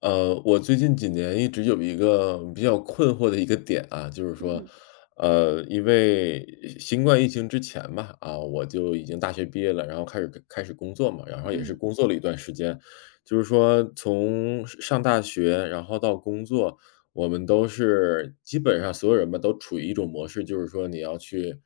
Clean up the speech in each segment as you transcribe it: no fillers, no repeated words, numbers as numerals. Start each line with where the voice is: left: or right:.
left: 我最近几年一直有一个比较困惑的一个点啊，就是说，
right: 嗯
left: 因为新冠疫情之前吧，啊，我就已经大学毕业了，然后开始工作嘛，然后也是
right: 嗯
left: 工作了一段时间，就是说从上大学，然后到工作，我们都是基本上所有人吧，都处于一种模式，就是说你要去，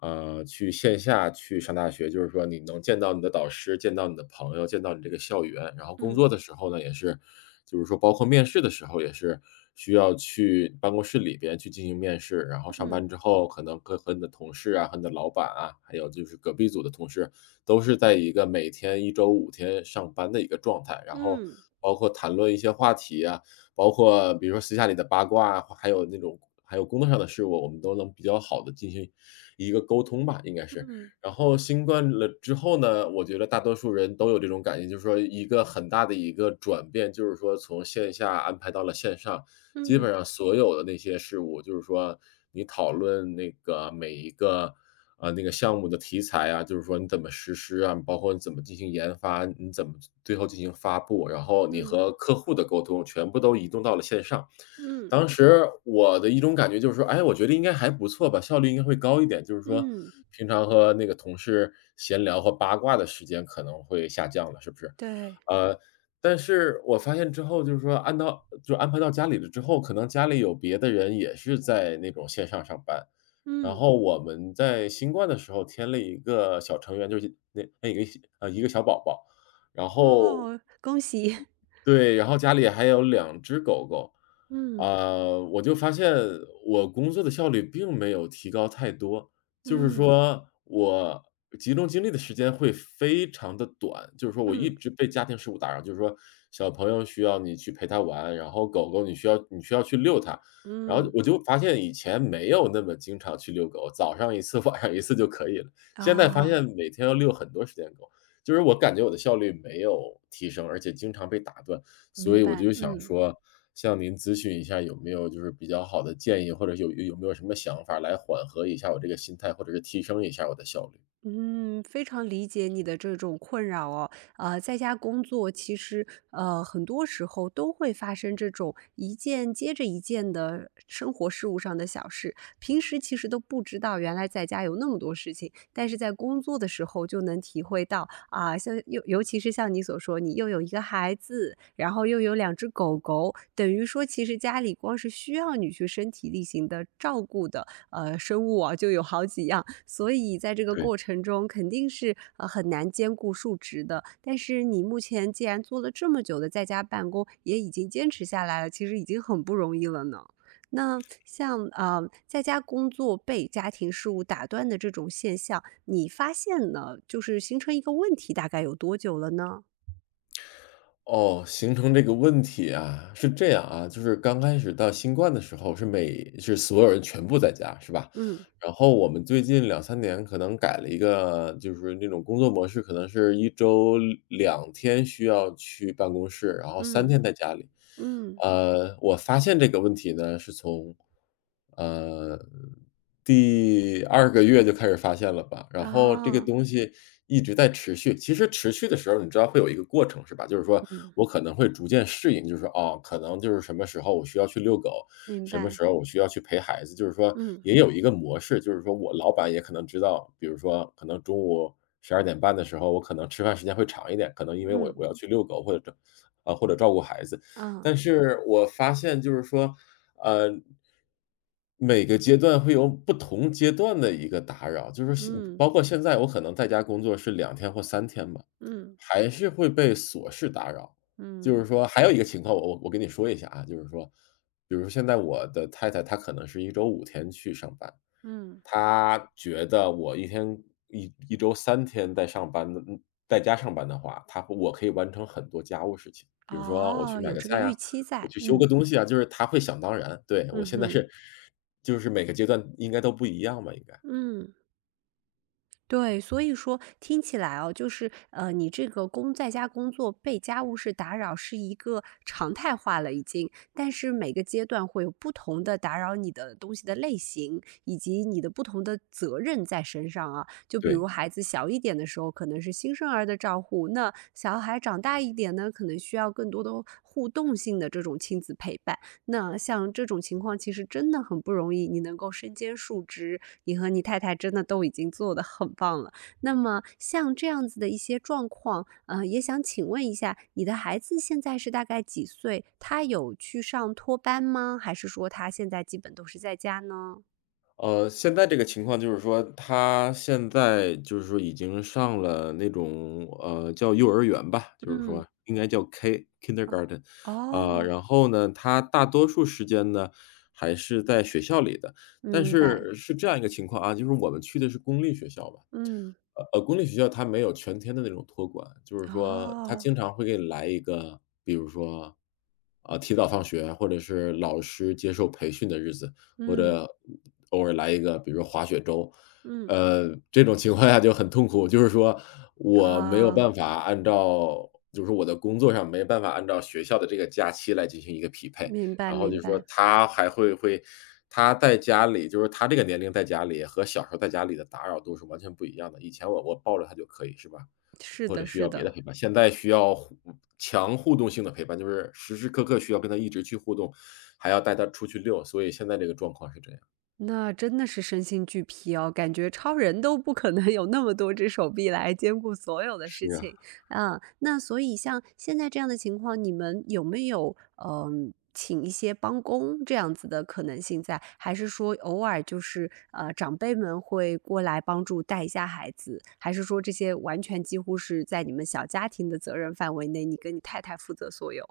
left: 去线下去上大学，就是说你能见到你的导师，见到你的朋友，见到你这个校园，然后工作
right: 嗯
left: 的时候呢，也是就是说包括面试的时候也是需要去办公室里边去进行面试，然后上
right: 嗯
left: 班之后可能跟和你的同事啊、和你的老板啊，还有就是隔壁组的同事，都是在一个每天一周五天上班的一个状态。然后
right: 嗯
left: 包括谈论一些话题啊，包括比如说私下里的八卦啊，还有那种还有工作上的事物，我们都能比较好的进行一个沟通吧，应该是。
right: 嗯
left: 然后新冠了之后呢，我觉得大多数人都有这种感觉，就是说一个很大的一个转变，就是说从线下安排到了线上，基
right: 嗯
left: 本上所有的那些事物，就是说你讨论那个每一个啊那个项目的题材啊，就是说你怎么实施啊，包括你怎么进行研发，你怎么最后进行发布，然后你
right: 嗯
left: 和客户的沟通，全部都移动到了线上。
right: 嗯
left: 当时我的一种感觉就是说，哎，我觉得应该还不错吧，效率应该会高一点。就是说，
right: 嗯，
left: 平常和那个同事闲聊和八卦的时间可能会下降了，是不是？
right: 对，
left: 呃，但是我发现之后，就是说按到就安排到家里了之后，可能家里有别的人也是在那种线上上班。然
right: 嗯。
left: 后我们在新冠的时候添了一个小成员，就是那一个一个小宝宝，然后
right: 哦，恭喜。
left: 对，然后家里还有两只狗狗。
right: 嗯
left: 啊，我就发现我工作的效率并没有提高太多，就是
right: 嗯
left: 说我集中精力的时间会非常的短，就是说我一
right: 嗯
left: 直被家庭事务打扰，就是说小朋友需要你去陪他玩，然后狗狗你需要去遛它。然后
right: 嗯，
left: 我就发现以前没有那么经常去遛狗，早上一次，晚上一次就可以了，现在发
right: 啊，
left: 现每天要遛很多时间狗。就是我感觉我的效率没有提升，而且经常被打断，
right: 明
left: 所以我
right: 白，
left: 就想
right: 嗯。
left: 说向您咨询一下有没有就是比较好的建议，或者有没有什么想法来缓和一下我这个心态，或者是提升一下我的效率？
right: 嗯，非常理解你的这种困扰哦。在家工作其实很多时候都会发生这种一件接着一件的生活事务上的小事，平时其实都不知道原来在家有那么多事情，但是在工作的时候就能体会到啊，像尤其是像你所说，你又有一个孩子，然后又有两只狗狗，等于说其实家里光是需要你去身体力行的照顾的，生物啊，就有好几样，所以在这个
left: 对。
right: 过程中肯定是，很难兼顾数值的。但是你目前既然做了这么久的在家办公，也已经坚持下来了，其实已经很不容易了呢。那像，在家工作被家庭事务打断的这种现象，你发现呢，就是形成一个问题大概有多久了呢？
left: 哦，形成这个问题啊，是这样啊，就是刚开始到新冠的时候是所有人全部在家，是吧？
right: 嗯，
left: 然后我们最近两三年可能改了一个就是那种工作模式，可能是一周2天需要去办公室，然后三
right: 嗯，
left: 天在家里。
right: 嗯，
left: 我发现这个问题呢，是从，呃，第二个月就开始发现了吧，然后这个
right: 啊，
left: 东西一直在持续。其实持续的时候，你知道会有一个过程是吧？就是说
right: 嗯，
left: 我可能会逐渐适应，就是说，哦，可能就是什么时候我需要去遛狗，
right: 明
left: 什么
right: 白，
left: 时候我需要去陪孩子，就是说
right: 嗯，
left: 也有一个模式，就是说我老板也可能知道，比如说可能中午12点半的时候，我可能吃饭时间会长一点，可能因为我
right: 嗯，
left: 我要去遛狗或者照啊，或者照顾孩子。
right: 啊，
left: 但是我发现就是说，呃，每个阶段会有不同阶段的一个打扰，就是
right: 嗯，
left: 包括现在我可能在家工作是2天或3天吧，
right: 嗯，
left: 还是会被琐事打扰。就是
right: 嗯。
left: 说还有一个情况，我跟你说一下啊，就是说，比如说现在我的太太她可能是一周五天去上班，
right: 嗯，
left: 他觉得我一天一周三天在上班的，在家上班的话，他会我可以完成很多家务事情。比如说我
right: 哦，
left: 去买
right: 有
left: 个
right: 这个
left: 菜啊，
right: 预期
left: 我
right: 在，
left: 去修个
right: 嗯，
left: 东西啊，就是他会想当然。对，我
right: 嗯
left: 现在
right: 哼，
left: 是是每个阶段应该都不一样吧，应该，
right: 嗯，对，所以说听起来哦，就是你这个在家工作被家务事打扰是一个常态化了已经，但是每个阶段会有不同的打扰你的东西的类型，以及你的不同的责任在身上啊。就比如
left: 对。
right: 孩子小一点的时候，可能是新生儿的照护，那小孩长大一点呢，可能需要更多的互动性的这种亲子陪伴。那像这种情况其实真的很不容易，你能够身兼数职，你和你太太真的都已经做得很棒了。那么像这样子的一些状况，也想请问一下，你的孩子现在是大概几岁？他有去上托班吗？还是说他现在基本都是在家呢？
left: 现在这个情况就是说，他现在就是说已经上了那种，叫幼儿园吧，就是
right: 嗯，
left: 说应该叫 K
right: 哦，
left: kindergarten，啊，
right: 哦，
left: 然后呢，他大多数时间呢还是在学校里的。但
right: 明白，
left: 是是这样一个情况啊，就是我们去的是公立学校吧，
right: 嗯，
left: 公立学校它没有全天的那种托管，就是说他
right: 哦，
left: 经常会给你来一个，比如说，啊，提早放学，或者是老师接受培训的日子。或
right: 嗯，
left: 者偶尔来一个，比如说滑雪周。
right: 嗯，
left: 这种情况下就很痛苦，就是说我没有
right: 啊，
left: 办法按照就是我的工作上没办法按照学校的这个假期来进行一个匹配。
right: 明白，
left: 然后就
right: 明
left: 是说
right: 白，
left: 他还会他在家里就是他这个年龄在家里和小时候在家里的打扰度是完全不一样的。以前我抱着他就可以，是吧？
right: 是
left: 或者
right: 的，
left: 需
right: 是
left: 要别的
right: 的。
left: 陪伴，现在需要强互动性的陪伴，就是时时刻刻需要跟他一直去互动，还要带他出去遛，所以现在这个状况是这样。
right: 那真的是身心俱疲哦，感觉超人都不可能有那么多只手臂来兼顾所有的事
left: 是啊。
right: 情。啊，那所以像现在这样的情况，你们有没有嗯、请一些帮工这样子的可能性在？还是说偶尔就是长辈们会过来帮助带一下孩子？还是说这些完全几乎是在你们小家庭的责任范围内，你跟你太太负责所有？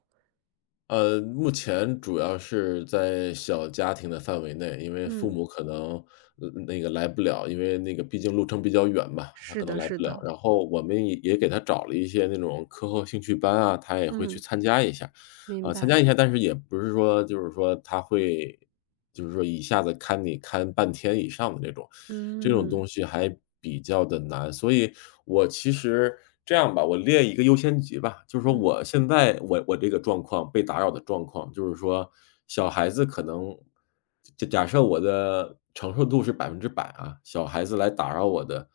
left: 目前主要是在小家庭的范围内，因为父
right: 嗯，
left: 母可能，那个来不了，因为那个毕竟路程比较远嘛，他
right: 是
left: 可能
right: 的，
left: 来
right: 是
left: 不了。
right: 的，
left: 然后我们也给他找了一些那种课后兴趣班啊，他也会去
right: 嗯，
left: 参加一下，
right: 明
left: 啊，参
right: 白，
left: 加一下，但是也不是说就是说他会就是说一下子看你看半天以上的那种，这种
right: 嗯
left: 东西还比较的难。所以我其实这样吧，我列一个优先级吧，就是说
right: 嗯
left: 我现在我这个状况被打扰的状况，就是说小孩子可能假设我的承受度是100%啊，小孩子来打扰我的，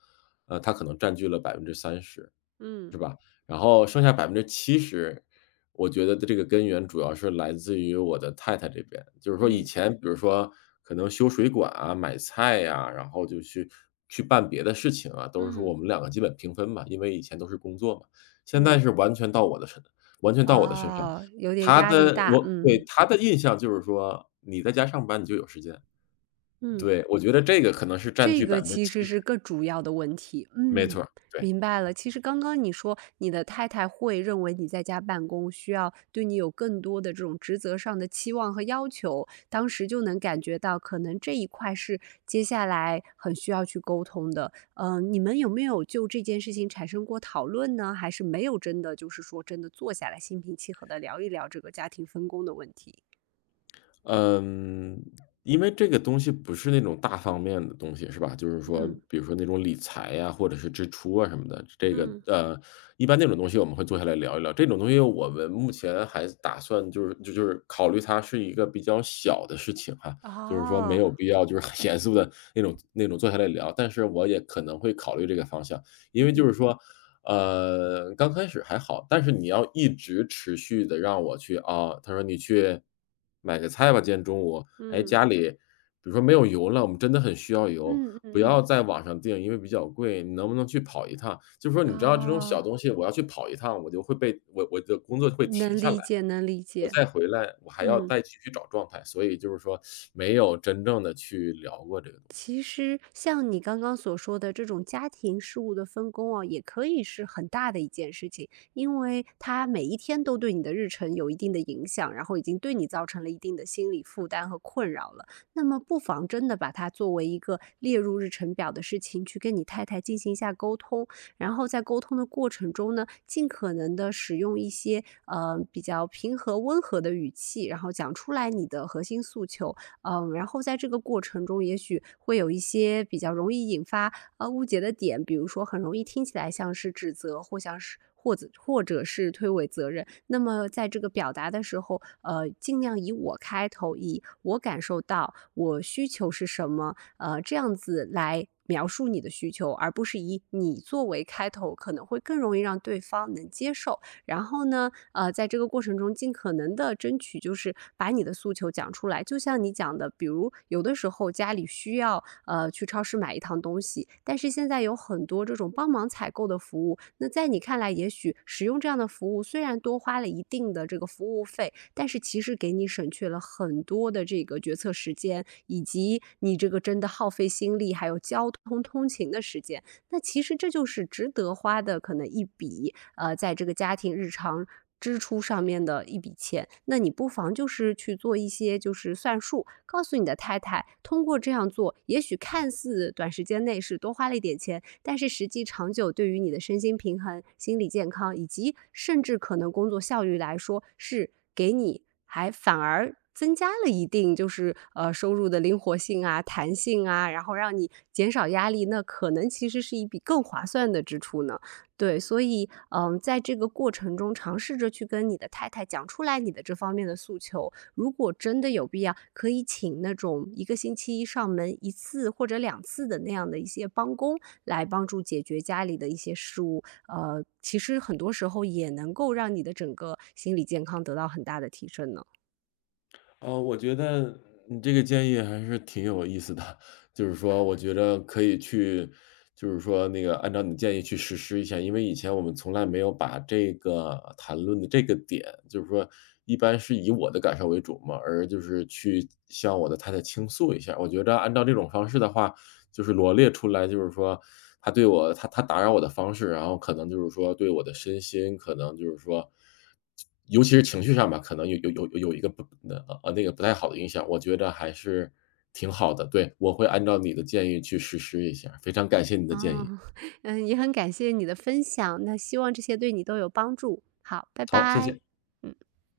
left: 他可能占据了30%。
right: 嗯。
left: 然后剩下百分之七十，我觉得的这个根源主要是来自于我的太太这边。就是说以
right: 嗯
left: 前比如说可能修水管啊、买菜呀，然后就去办别的事情啊，都是说我
right: 嗯
left: 们两个基本平分嘛，因为以前都是工作嘛。现在
right: 嗯，
left: 是完全到我的身上。
right: 哦，有点
left: 他
right: 压力
left: 的
right: 大，
left: 我对，
right: 嗯
left: 他的印象就是说你在家上班你就有时间。
right: 嗯，
left: 对，我觉得这个可能是占
right: 这
left: 据百
right: 个
left: 分之
right: 其实
left: 七十，
right: 是个主要的问题，
left: 没错
right: 嗯，
left: 儿，对。
right: 明白了。其实刚刚你说你的太太会认为你在家办公需要对你有更多的这种职责上的期望和要求，当时就能感觉到可能这一块是接下来很需要去沟通的。嗯，你们有没有就这件事情产生过讨论呢？还是没有真的就是说真的坐下来心平气和的聊一聊这个家庭分工的问题？
left: 嗯，因为这个东西不是那种大方面的东西，是吧？就是说，
right: 嗯，
left: 比如说那种理财呀，或者是支出啊什么的，这个
right: 嗯，
left: 一般那种东西我们会坐下来聊一聊。这种东西我们目前还打算就是考虑它是一个比较小的事情哈，就是说没
right: 哦，
left: 有必要就是很严肃的那种坐下来聊。但是我也可能会考虑这个方向，因为就
right: 嗯，
left: 是说刚开始还好，但是你要一直持续的让我去啊，他说：“你去买个菜吧，今天中午。”哎，
right: 嗯，
left: 家里比如说没有油了，我们真的很需要油，
right: 嗯嗯
left: 不要
right: 嗯，
left: 在网上订，因为比较贵，你能不能去跑一趟？就是说你知道这种
right: 哦，
left: 小东西，我要去跑一趟，我就会被我的工作会停
right: 能
left: 下来，
right: 理解能理
left: 我
right: 解，
left: 再回来，我还要
right: 嗯。
left: 再继续找状态，所以就是说没有真正的去聊过这个东西。
right: 其实像你刚刚所说的这种家庭事务的分工哦，也可以是很大的一件事情，因为它每一天都对你的日程有一定的影响，然后已经对你造成了一定的心理负担和困扰了。那么不妨真的把它作为一个列入日程表的事情，去跟你太太进行一下沟通，然后在沟通的过程中呢，尽可能的使用一些比较平和温和的语气，然后讲出来你的核心诉求，嗯，然后在这个过程中，也许会有一些比较容易引发误解的点，比如说很容易听起来像是指责，或像是或者或者是推诿责任。那么在这个表达的时候，尽量以我开头，以我感受到，我需求是什么，这样子来。描述你的需求，而不是以你作为开头，可能会更容易让对方能接受。然后呢，在这个过程中尽可能的争取就是把你的诉求讲出来。就像你讲的，比如有的时候家里需要，去超市买一趟东西，但是现在有很多这种帮忙采购的服务，那在你看来，也许使用这样的服务虽然多花了一定的这个服务费，但是其实给你省去了很多的这个决策时间，以及你这个真的耗费心力，还有交通通勤的时间。那其实这就是值得花的可能一笔，在这个家庭日常支出上面的一笔钱。那你不妨就是去做一些就是算术，告诉你的太太，通过这样做，也许看似短时间内是多花了一点钱，但是实际长久对于你的身心平衡、心理健康以及甚至可能工作效率来说，是给你还反而增加了一定就是收入的灵活性啊、弹性啊，然后让你减少压力，那可能其实是一笔更划算的支出呢。对，所以嗯，在这个过程中，尝试着去跟你的太太讲出来你的这方面的诉求。如果真的有必要，可以请那种一个星期上门一次或者两次的那样的一些帮工来帮助解决家里的一些事务。其实很多时候也能够让你的整个心理健康得到很大的提升呢。
left: 哦，我觉得你这个建议还是挺有意思的，就是说，我觉得可以去，就是说那个按照你建议去实施一下，因为以前我们从来没有把这个谈论的这个点，就是说，一般是以我的感受为主嘛，而就是去向我的太太倾诉一下。我觉得按照这种方式的话，就是罗列出来，就是说他打扰我的方式，然后可能就是说对我的身心，可能就是说，尤其是情绪上吧，可能有一个不那个不太好的影响，我觉得还是挺好的。对，我会按照你的建议去实施一下，非常感谢你的建议。
right: 哦，嗯，也很感谢你的分享，那希望这些对你都有帮助。好，拜
left: 好，谢
right: 拜。
left: 谢。
right: 嗯。